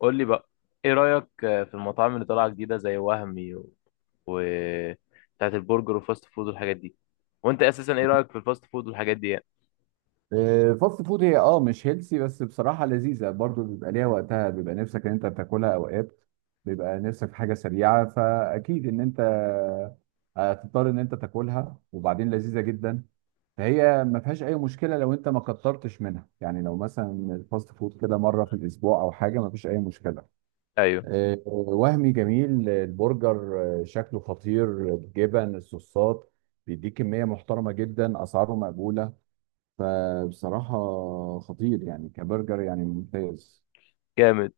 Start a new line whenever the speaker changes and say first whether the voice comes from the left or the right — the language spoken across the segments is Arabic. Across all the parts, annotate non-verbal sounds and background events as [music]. left: قول لي بقى، ايه رأيك في المطاعم اللي طالعة جديدة زي وهمي و بتاعت البرجر والفاست فود والحاجات دي؟ وانت اساسا ايه رأيك في الفاست فود والحاجات دي يعني؟
right: فاست فود هي مش هيلسي، بس بصراحة لذيذة برضو، بيبقى ليها وقتها، بيبقى نفسك ان انت تاكلها اوقات. بيبقى نفسك في حاجة سريعة، فاكيد ان انت هتضطر ان انت تاكلها، وبعدين لذيذة جدا. فهي ما فيهاش اي مشكلة لو انت ما كترتش منها، يعني لو مثلا الفاست فود كده مرة في الاسبوع او حاجة، ما فيش اي مشكلة.
left: ايوه.
right: وهمي جميل، البرجر شكله خطير، الجبن، الصوصات، بيديك كمية محترمة جدا، اسعاره مقبولة. فبصراحة خطير يعني، كبرجر يعني ممتاز.
left: جامد.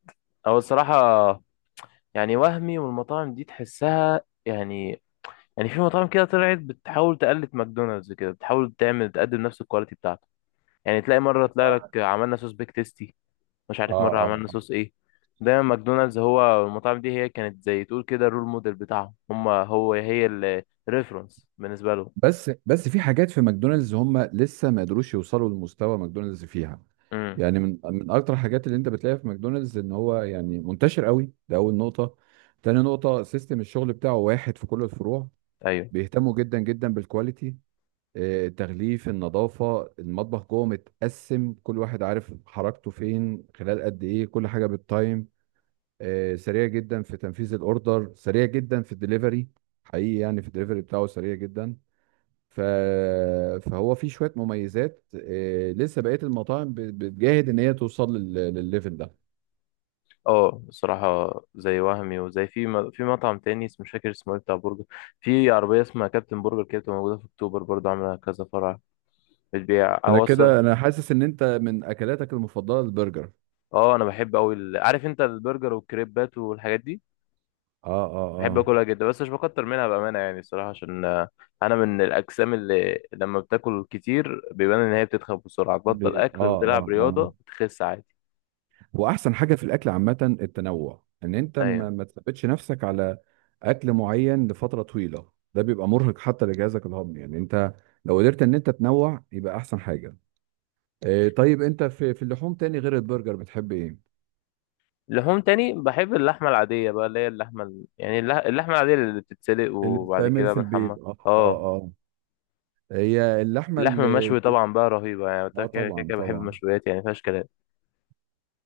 left: او الصراحة، يعني وهمي والمطاعم دي تحسها يعني، يعني في مطاعم كده طلعت بتحاول تقلد ماكدونالدز، كده بتحاول تعمل تقدم نفس الكواليتي بتاعته. يعني تلاقي مرة، تلاقي لك
right: اه
left: عملنا صوص بيك تيستي، مش
right: اه
left: عارف، مرة عملنا
right: آه.
left: صوص ايه. دايما ماكدونالدز هو المطاعم دي، هي كانت زي تقول كده الرول موديل بتاعهم. هم هو هي الريفرنس بالنسبة لهم.
right: بس في حاجات في ماكدونالدز هم لسه ما قدروش يوصلوا لمستوى ماكدونالدز فيها.
left: امم،
right: يعني من اكتر الحاجات اللي انت بتلاقيها في ماكدونالدز ان هو يعني منتشر قوي، ده اول نقطة. تاني نقطة، سيستم الشغل بتاعه واحد في كل الفروع.
left: ايوه.
right: بيهتموا جدا جدا بالكواليتي، التغليف، النظافة، المطبخ جوه متقسم، كل واحد عارف حركته فين، خلال قد ايه كل حاجة بالتايم. سريع جدا في تنفيذ الاوردر، سريع جدا في الدليفري. حقيقي يعني في الدليفري بتاعه سريع جدا. ف... فهو فيه شوية مميزات، لسه بقية المطاعم بتجاهد ان هي توصل للليفل ده.
left: اه، الصراحة زي وهمي وزي في مطعم تاني اسمه، مش فاكر اسمه ايه، بتاع برجر. في عربية اسمها كابتن برجر كده، بتبقى موجودة في اكتوبر، برضه عاملة كذا فرع. بتبيع
right: انا
left: او أص-
right: كده، انا حاسس ان انت من اكلاتك المفضلة البرجر.
left: اه انا بحب اوي عارف انت، البرجر والكريبات والحاجات دي.
right: اه اه
left: بحب
right: اه.
left: اكلها جدا بس مش بكتر منها بامانه يعني، الصراحه عشان انا من الاجسام اللي لما بتاكل كتير بيبان ان هي بتتخن بسرعه. تبطل اكل
right: اه
left: وتلعب
right: اه اه.
left: رياضه بتخس عادي.
right: واحسن حاجه في الاكل عامه التنوع، ان انت ما
left: ايوه.
right: ما تثبتش نفسك على اكل معين لفتره طويله، ده بيبقى مرهق حتى لجهازك الهضمي، يعني انت لو قدرت ان انت تنوع يبقى احسن حاجه. إيه طيب انت في اللحوم تاني غير البرجر بتحب ايه؟
left: لحوم تاني بحب اللحمه العاديه بقى، اللي هي اللحمه اللحمه العاديه اللي بتتسلق
right: اللي
left: وبعد
right: بتتعمل
left: كده
right: في
left: بنحمر.
right: البيت، اه اه
left: اه.
right: اه. هي اللحمه
left: اللحم
right: اللي
left: المشوي
right: البيت.
left: طبعا بقى رهيبه يعني، ده
right: اه
left: كده كده
right: طبعا
left: كده بحب
right: طبعا.
left: المشويات يعني، مفيهاش كلام.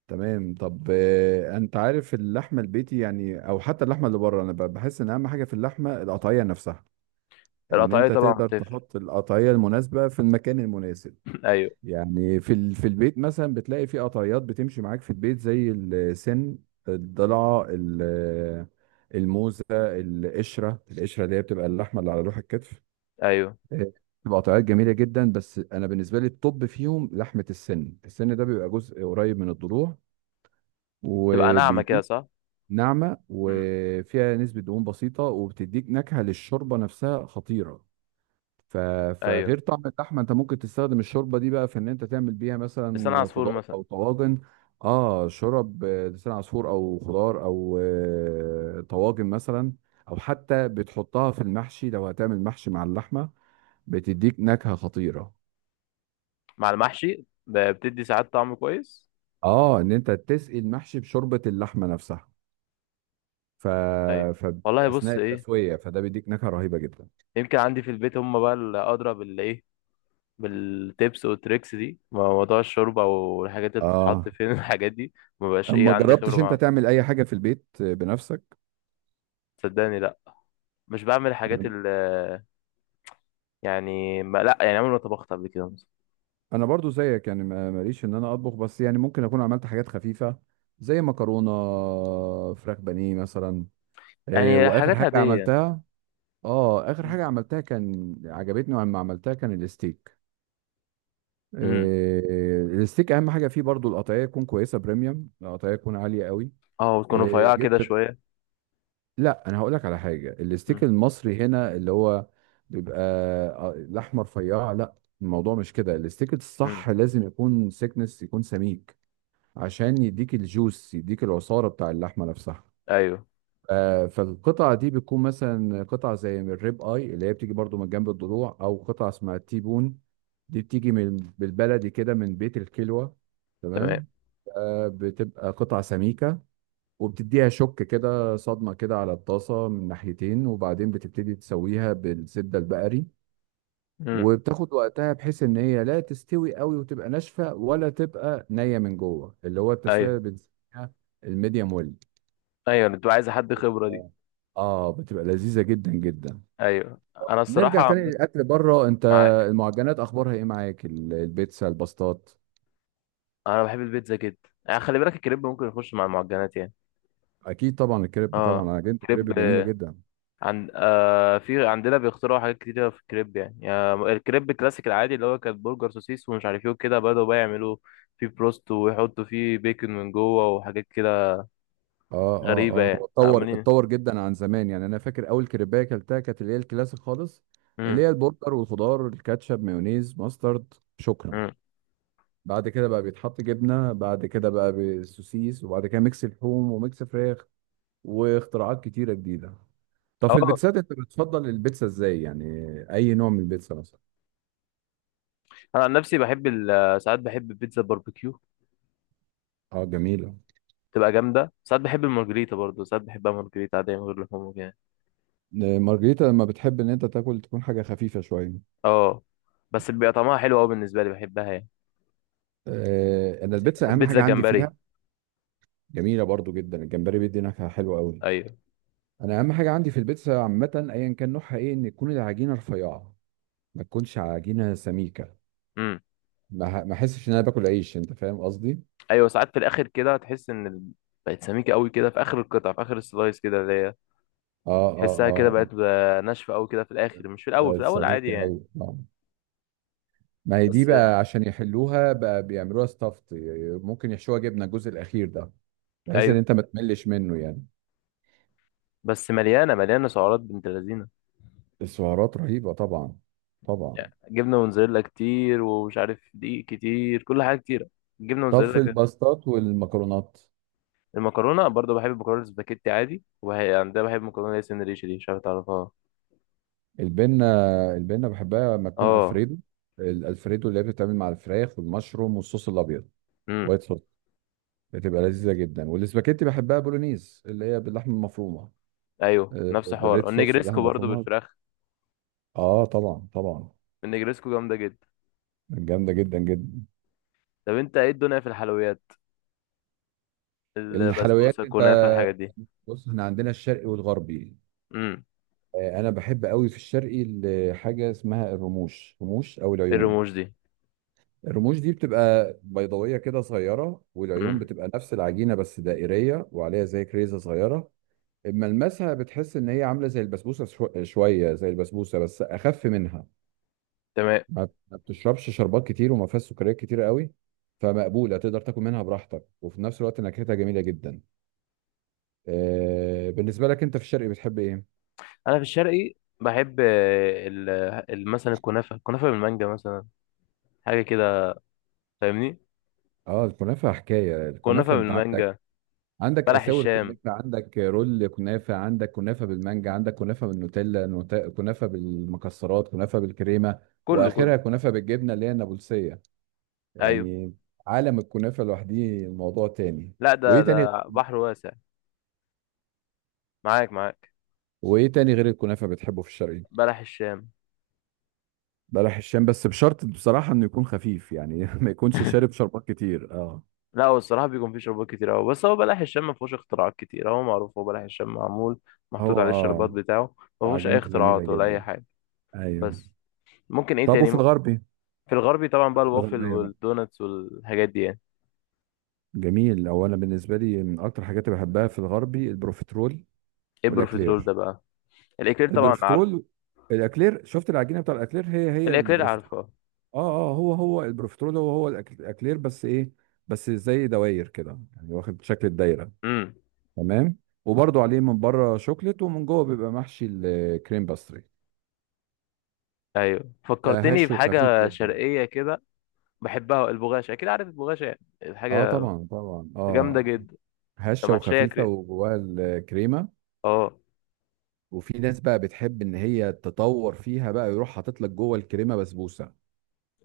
right: تمام. طب انت عارف اللحمه البيتي يعني، او حتى اللحمه اللي بره، انا بحس ان اهم حاجه في اللحمه القطعيه نفسها، ان
left: القطعيه
right: انت
left: طبعا
right: تقدر
left: بتفرق.
right: تحط القطعيه المناسبه في المكان المناسب.
left: [clears throat] [laughs] ايوه.
right: يعني في في البيت مثلا بتلاقي في قطعيات بتمشي معاك في البيت زي السن، الضلعه الموزه، القشره، القشره اللي هي بتبقى اللحمه اللي على لوح الكتف.
left: ايوه،
right: آه، بتبقى قطعيات جميله جدا، بس انا بالنسبه لي الطب فيهم لحمه السن، السن ده بيبقى جزء قريب من الضلوع،
left: تبقى ناعمه كده،
right: وبيديك
left: صح.
right: ناعمه
left: امم.
right: وفيها نسبه دهون بسيطه، وبتديك نكهه للشوربه نفسها خطيره. ف...
left: ايوه،
right: فغير طعم اللحمه، انت ممكن تستخدم الشوربه دي بقى في ان انت تعمل بيها
left: لسان
right: مثلا
left: عصفور
right: خضار
left: مثلا.
right: او طواجن. اه شرب آه، لسان عصفور او خضار او طواجن مثلا، او حتى بتحطها في المحشي لو هتعمل محشي مع اللحمه، بتديك نكهه خطيره.
left: مع المحشي بتدي ساعات طعم كويس.
right: اه ان انت تسقي المحشي بشوربه اللحمه نفسها ف...
left: ايوه.
right: ف
left: والله
right: اثناء
left: بص ايه،
right: التسويه، فده بيديك نكهه رهيبه جدا.
left: يمكن عندي في البيت هم بقى اللي ادرى بال ايه، بالتيبس والتريكس دي، موضوع الشوربه والحاجات اللي بتتحط
right: اه
left: فين [laughs] الحاجات دي. ما بقاش ايه
right: ما
left: عندي خبره
right: جربتش انت
left: معاها.
right: تعمل اي حاجه في البيت بنفسك؟
left: صدقني لا، مش بعمل حاجات يعني ما لا يعني عمري ما طبخت قبل كده مثلا.
right: انا برضو زيك يعني ماليش ان انا اطبخ، بس يعني ممكن اكون عملت حاجات خفيفه، زي مكرونه، فراخ بانيه مثلا. إيه
left: يعني
right: واخر
left: حاجات
right: حاجه
left: عاديه.
right: عملتها؟ اه اخر حاجه عملتها كان عجبتني لما عملتها كان الستيك.
left: امم.
right: إيه الستيك اهم حاجه فيه برضو القطعيه تكون كويسه، بريميوم، القطعيه تكون عاليه قوي.
left: اه، وتكون
right: إيه
left: رفيعه كده
right: جبت.
left: شويه.
right: لا انا هقول لك على حاجه، الستيك
left: امم.
right: المصري هنا اللي هو بيبقى الاحمر رفيع، لا، الموضوع مش كده، الستيك الصح
left: امم،
right: لازم يكون سيكنس، يكون سميك، عشان يديك الجوس، يديك العصارة بتاع اللحمة نفسها.
left: ايوه.
right: فالقطعة دي بتكون مثلا قطعة زي من الريب اي، اللي هي بتيجي برضو من جنب الضلوع، او قطعة اسمها التيبون، دي بتيجي من بالبلدي كده من بيت الكلوة،
left: تمام.
right: تمام. بتبقى قطعة سميكة، وبتديها شك كده، صدمة كده على الطاسة من ناحيتين، وبعدين بتبتدي تسويها بالزبدة البقري،
left: امم،
right: وبتاخد وقتها بحيث ان هي لا تستوي قوي وتبقى ناشفه، ولا تبقى نيه من جوه، اللي هو
left: ايوه،
right: التسويه اللي بنسميها الميديم ويل.
left: ايوه. انت عايز حد خبره دي.
right: اه اه، بتبقى لذيذه جدا جدا.
left: ايوه، انا الصراحه
right: نرجع تاني للاكل بره. انت
left: معاك
right: المعجنات اخبارها ايه معاك؟ البيتزا، الباستات؟
left: انا بحب البيتزا جدا، يعني خلي بالك الكريب ممكن يخش مع المعجنات يعني.
right: اكيد طبعا، الكريب طبعا،
left: اه،
right: انا جبت كريب
left: الكريب
right: جميله جدا.
left: عندنا بيخترعوا حاجات كتيرة في الكريب يعني، الكريب الكلاسيك العادي اللي هو كان برجر سوسيس ومش عارف ايه وكده، بدأوا بقى يعملوا فيه بروست ويحطوا فيه بيكن من جوه وحاجات كده
right: اه اه
left: غريبة،
right: اه،
left: يعني
right: هو اتطور
left: عاملين.
right: اتطور جدا عن زمان، يعني انا فاكر اول كريبايه اكلتها كانت اللي هي الكلاسيك خالص، اللي
left: امم.
right: هي البرجر والخضار، الكاتشب، مايونيز، ماسترد، شكرا.
left: امم،
right: بعد كده بقى بيتحط جبنه، بعد كده بقى بالسوسيس، وبعد كده ميكس لحوم وميكس فراخ، واختراعات كتيره جديده. طب في
left: اه،
right: البيتزات انت بتفضل البيتزا ازاي يعني؟ اي نوع من البيتزا مثلا؟
left: انا عن نفسي بحب ساعات بحب البيتزا باربيكيو،
right: اه جميلة.
left: تبقى جامدة. ساعات بحب المارجريتا برضه، ساعات بحبها مارجريتا عادية من غير لحوم وكده.
right: مارجريتا لما بتحب ان انت تاكل تكون حاجة خفيفة شوية.
left: اه، بس بيبقى طعمها حلو قوي بالنسبة لي، بحبها يعني.
right: انا البيتزا اهم
left: بيتزا
right: حاجة عندي
left: جمبري.
right: فيها. جميلة برضو جدا، الجمبري بيدي نكهة حلوة قوي.
left: ايوه.
right: انا اهم حاجة عندي في البيتزا عامة، ايا كان نوعها ايه، ان تكون العجينة رفيعة، ما تكونش عجينة سميكة،
left: امم.
right: ما احسش ان انا باكل عيش، انت فاهم قصدي.
left: ايوه، ساعات في الاخر كده تحس ان بقت سميكه قوي كده في اخر القطع، في اخر السلايس كده، اللي هي
right: اه
left: تحسها
right: اه
left: كده
right: آه.
left: بقت ناشفه قوي كده في الاخر، مش في الاول، في
right: بقت
left: الاول عادي
right: سميكة
left: يعني.
right: أوي آه. ما هي دي
left: بس.
right: بقى عشان يحلوها بقى بيعملوها ستافت، ممكن يحشوها جبنة الجزء الأخير ده، بحيث إن
left: ايوه،
right: أنت ما تملش منه يعني.
left: بس مليانه مليانه سعرات بنت لذينه،
right: السعرات رهيبة طبعا. طبعا.
left: يعني جبنه موتزاريلا كتير ومش عارف دقيق كتير، كل حاجه كتيره، الجبنه
right: طب
left: موتزاريلا
right: في
left: كده.
right: الباستات والمكرونات.
left: المكرونه برضه بحب المكرونه السباكيتي عادي، وهي عندها بحب المكرونه اللي هي سن ريش دي، مش عارف تعرفها.
right: البنة، البنة بحبها لما تكون
left: اه.
right: ألفريدو. الألفريدو اللي هي بتتعمل مع الفراخ والمشروم والصوص الأبيض،
left: امم.
right: وايت صوص، بتبقى لذيذة جدا. والاسباجيتي بحبها بولونيز اللي هي باللحمة المفرومة،
left: ايوه، نفس حوار.
right: بالريد صوص، اللحمة
left: والنجريسكو برضه
right: المفرومة.
left: بالفراخ.
right: اه طبعا طبعا.
left: النجريسكو جامده جدا.
right: جامدة جدا جدا.
left: طب انت ايه الدنيا في الحلويات،
right: الحلويات
left: البسبوسه
right: انت،
left: الكنافه الحاجات دي؟
right: بص احنا عندنا الشرقي والغربي.
left: امم.
right: انا بحب قوي في الشرقي حاجه اسمها الرموش، رموش او
left: ايه
right: العيون.
left: الرموش دي؟
right: الرموش دي بتبقى بيضاويه كده صغيره، والعيون
left: امم.
right: بتبقى نفس العجينه بس دائريه وعليها زي كريزه صغيره. ملمسها بتحس ان هي عامله زي البسبوسه، شويه زي البسبوسه بس اخف منها.
left: تمام.
right: ما بتشربش شربات كتير وما فيهاش سكريات كتير قوي، فمقبوله تقدر تاكل منها براحتك، وفي نفس الوقت نكهتها جميله جدا. بالنسبه لك انت في الشرقي بتحب ايه؟
left: انا في الشرقي بحب مثلا الكنافه، الكنافه بالمانجا مثلا، حاجه كده، فاهمني.
right: اه الكنافه، حكايه
left: كنافه
right: الكنافه. انت عندك،
left: بالمانجا،
right: عندك
left: بلح
right: اساور
left: الشام،
right: كنافه، عندك رول كنافه، عندك كنافه بالمانجا، عندك كنافه بالنوتيلا، كنافه بالمكسرات، كنافه بالكريمه،
left: كله
right: واخرها
left: كله.
right: كنافه بالجبنه اللي هي النابلسيه.
left: ايوه.
right: يعني عالم الكنافه لوحده موضوع تاني.
left: لا،
right: وايه
left: ده
right: تاني؟
left: ده بحر واسع. معاك معاك.
right: وايه تاني غير الكنافه بتحبه في الشرقي؟
left: بلح الشام.
right: بلح الشام، بس بشرط بصراحه انه يكون خفيف يعني، [laughs] ما يكونش
left: [laughs]
right: شارب شربات كتير، اه.
left: لا، هو الصراحه بيكون فيه شربات كتير قوي، بس هو بلح الشام ما فيهوش اختراعات كتير، هو معروف، هو بلح الشام معمول، محطوط
right: هو
left: عليه الشربات
right: اه،
left: بتاعه. ما فيهوش اي
right: وعجينته جميله
left: اختراعات ولا اي
right: جدا،
left: حاجه،
right: ايوه.
left: بس. ممكن ايه
right: طب
left: تاني.
right: وفي الغربي.
left: في الغربي طبعا
right: في
left: بقى الوافل
right: الغربيه بقى
left: والدوناتس والحاجات دي يعني.
right: جميل، هو انا بالنسبه لي من اكتر حاجات اللي بحبها في الغربي البروفيترول،
left: ايه بروفيترول
right: والاكلير.
left: ده بقى؟ الاكلير طبعا عارف.
right: البروفيترول، الاكلير، شفت العجينه بتاع الاكلير هي هي
left: الاكلير
right: البروفيترول.
left: عارفه.
right: اه اه، هو هو البروفيترول، هو هو الاكلير، بس ايه، بس زي دواير كده يعني، واخد شكل الدايره،
left: امم.
right: تمام. وبرضو عليه من بره شوكليت ومن جوه بيبقى محشي الكريم باستري،
left: ايوه،
right: بقى
left: فكرتني
right: هش وخفيف
left: بحاجه
right: جدا.
left: شرقيه كده، بحبها البغاشه، اكيد عارف البغاشه، يعني
right: اه
left: الحاجه.
right: طبعا طبعا.
left: جامده
right: اه
left: جدا. طب
right: هشه
left: محشيه
right: وخفيفه
left: كري.
right: وجواها الكريمه.
left: اه،
right: وفي ناس بقى بتحب ان هي تطور فيها بقى، يروح حاطط لك جوه الكريمه بسبوسه،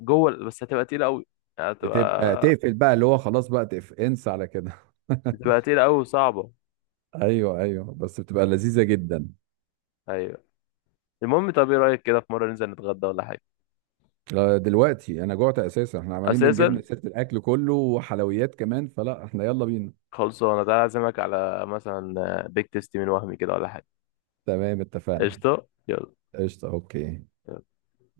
left: جوه بس هتبقى تقيله قوي.
right: بتبقى
left: هتبقى
right: تقفل بقى اللي هو خلاص بقى، تقف انسى على كده. [laughs]
left: بتبقى تقيله قوي وصعبه.
right: ايوه ايوه، بس بتبقى لذيذه جدا.
left: ايوه. المهم، طب ايه رايك كده في مره ننزل نتغدى ولا حاجه؟
right: دلوقتي انا جوعت اساسا، احنا عمالين
left: اساسا
right: بنجيبنا سيره الاكل كله وحلويات كمان، فلا احنا يلا بينا.
left: خلصانه، تعالى اعزمك على مثلا بيك تيستي من وهمي كده، ولا حاجه.
right: تمام اتفقنا.
left: قشطه، يلا.
right: قشطه اوكي.